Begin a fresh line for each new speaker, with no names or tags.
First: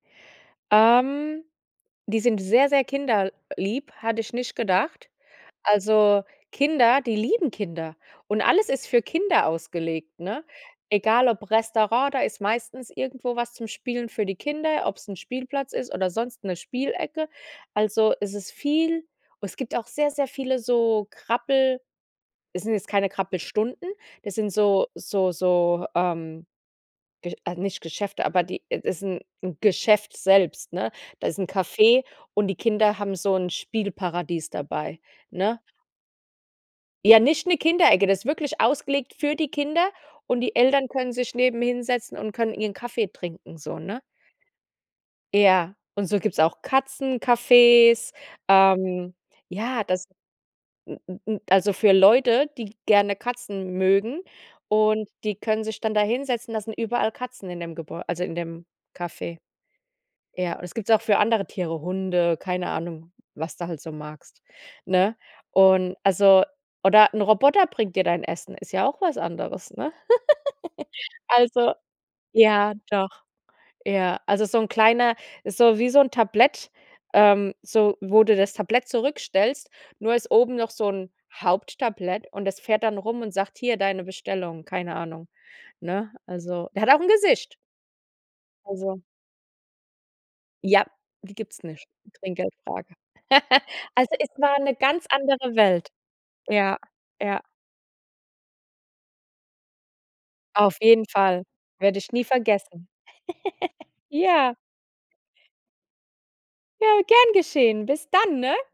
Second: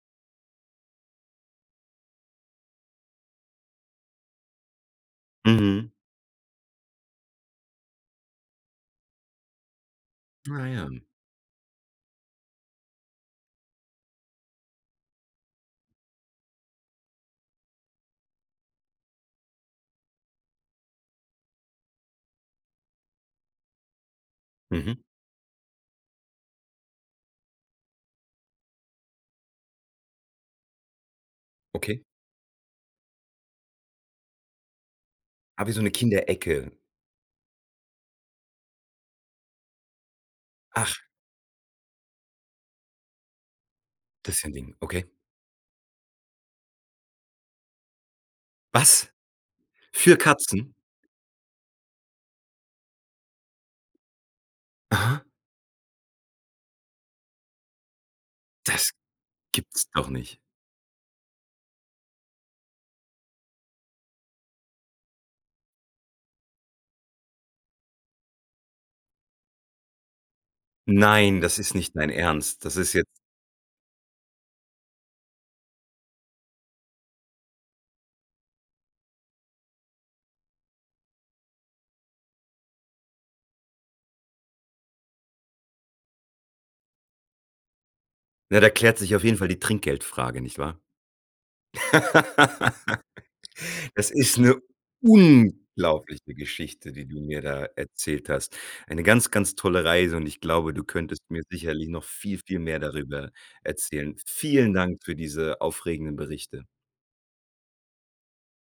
Ähm, die sind sehr, sehr kinderlieb, hatte ich nicht gedacht.
Mhm.
Also, Kinder die lieben Kinder und alles ist für Kinder ausgelegt, ne?
Ah, ja.
Egal ob Restaurant, da ist meistens irgendwo was zum Spielen für die Kinder, ob's 'n Spielplatz ist oder sonst 'ne Spielecke. Also, es ist viel es gibt auch sehr, sehr viele so Krabbel es sind jetzt keine Krabbelstunden, das sind so
Mhm.
so so, ähm, Ge äh, nicht Geschäfte, aber die äh, das 'n Geschäft selbst, ne? Da ist 'n
Okay.
Café und die Kinder haben so 'n Spielparadies dabei, ne?
Ah, wie so 'ne Kinderecke?
Ja, nicht 'ne Kinderecke. Das ist wirklich ausgelegt für die Kinder und die Eltern
Ach.
können sich neben hinsetzen und können ihren Kaffee trinken so, ne?
Das ist ja 'n Ding, okay.
Ja, und so gibt's auch Katzencafés,
Was?
ähm ja, das
Für Katzen?
n n n also für Leute, die gerne Katzen mögen und
Aha.
die können sich dann da hinsetzen, da sind überall Katzen in dem Gebäu also in dem
Das
Café.
gibt's doch nicht.
Ja, und das gibt's auch für andere Tiere, Hunde, keine Ahnung, was du halt so magst, ne? Und, also oder 'n Roboter bringt dir dein Essen, ist ja auch was anderes, ne?
Nein, das
Also,
ist nicht dein Ernst.
ja,
Das ist jetzt
doch. Ja, also, so 'n kleiner so wie so 'n Tablett, ähm, so, wo du das Tablett zurückstellst, nur ist oben noch so 'n Haupttablett und das fährt dann rum und sagt: „Hier, deine Bestellung", keine Ahnung, ne? Also, der hat auch 'n Gesicht.
Ja, da klärt
Also
sich auf jeden Fall die Trinkgeldfrage, nicht wahr?
Ja, die gibt's nicht, Trinkgeldfrage.
Das
Also, es
ist 'ne
war 'ne ganz andere Welt.
unglaubliche
Ja,
Geschichte, die du
ja.
mir da erzählt hast. Eine ganz, ganz tolle Reise und ich glaube,
Auf
du
jeden
könntest mir
Fall,
sicherlich
werde
noch
ich nie
viel, viel mehr
vergessen.
darüber erzählen.
Ja.
Vielen Dank für diese aufregenden Berichte.
Ja, gern geschehen. Bis dann, ne?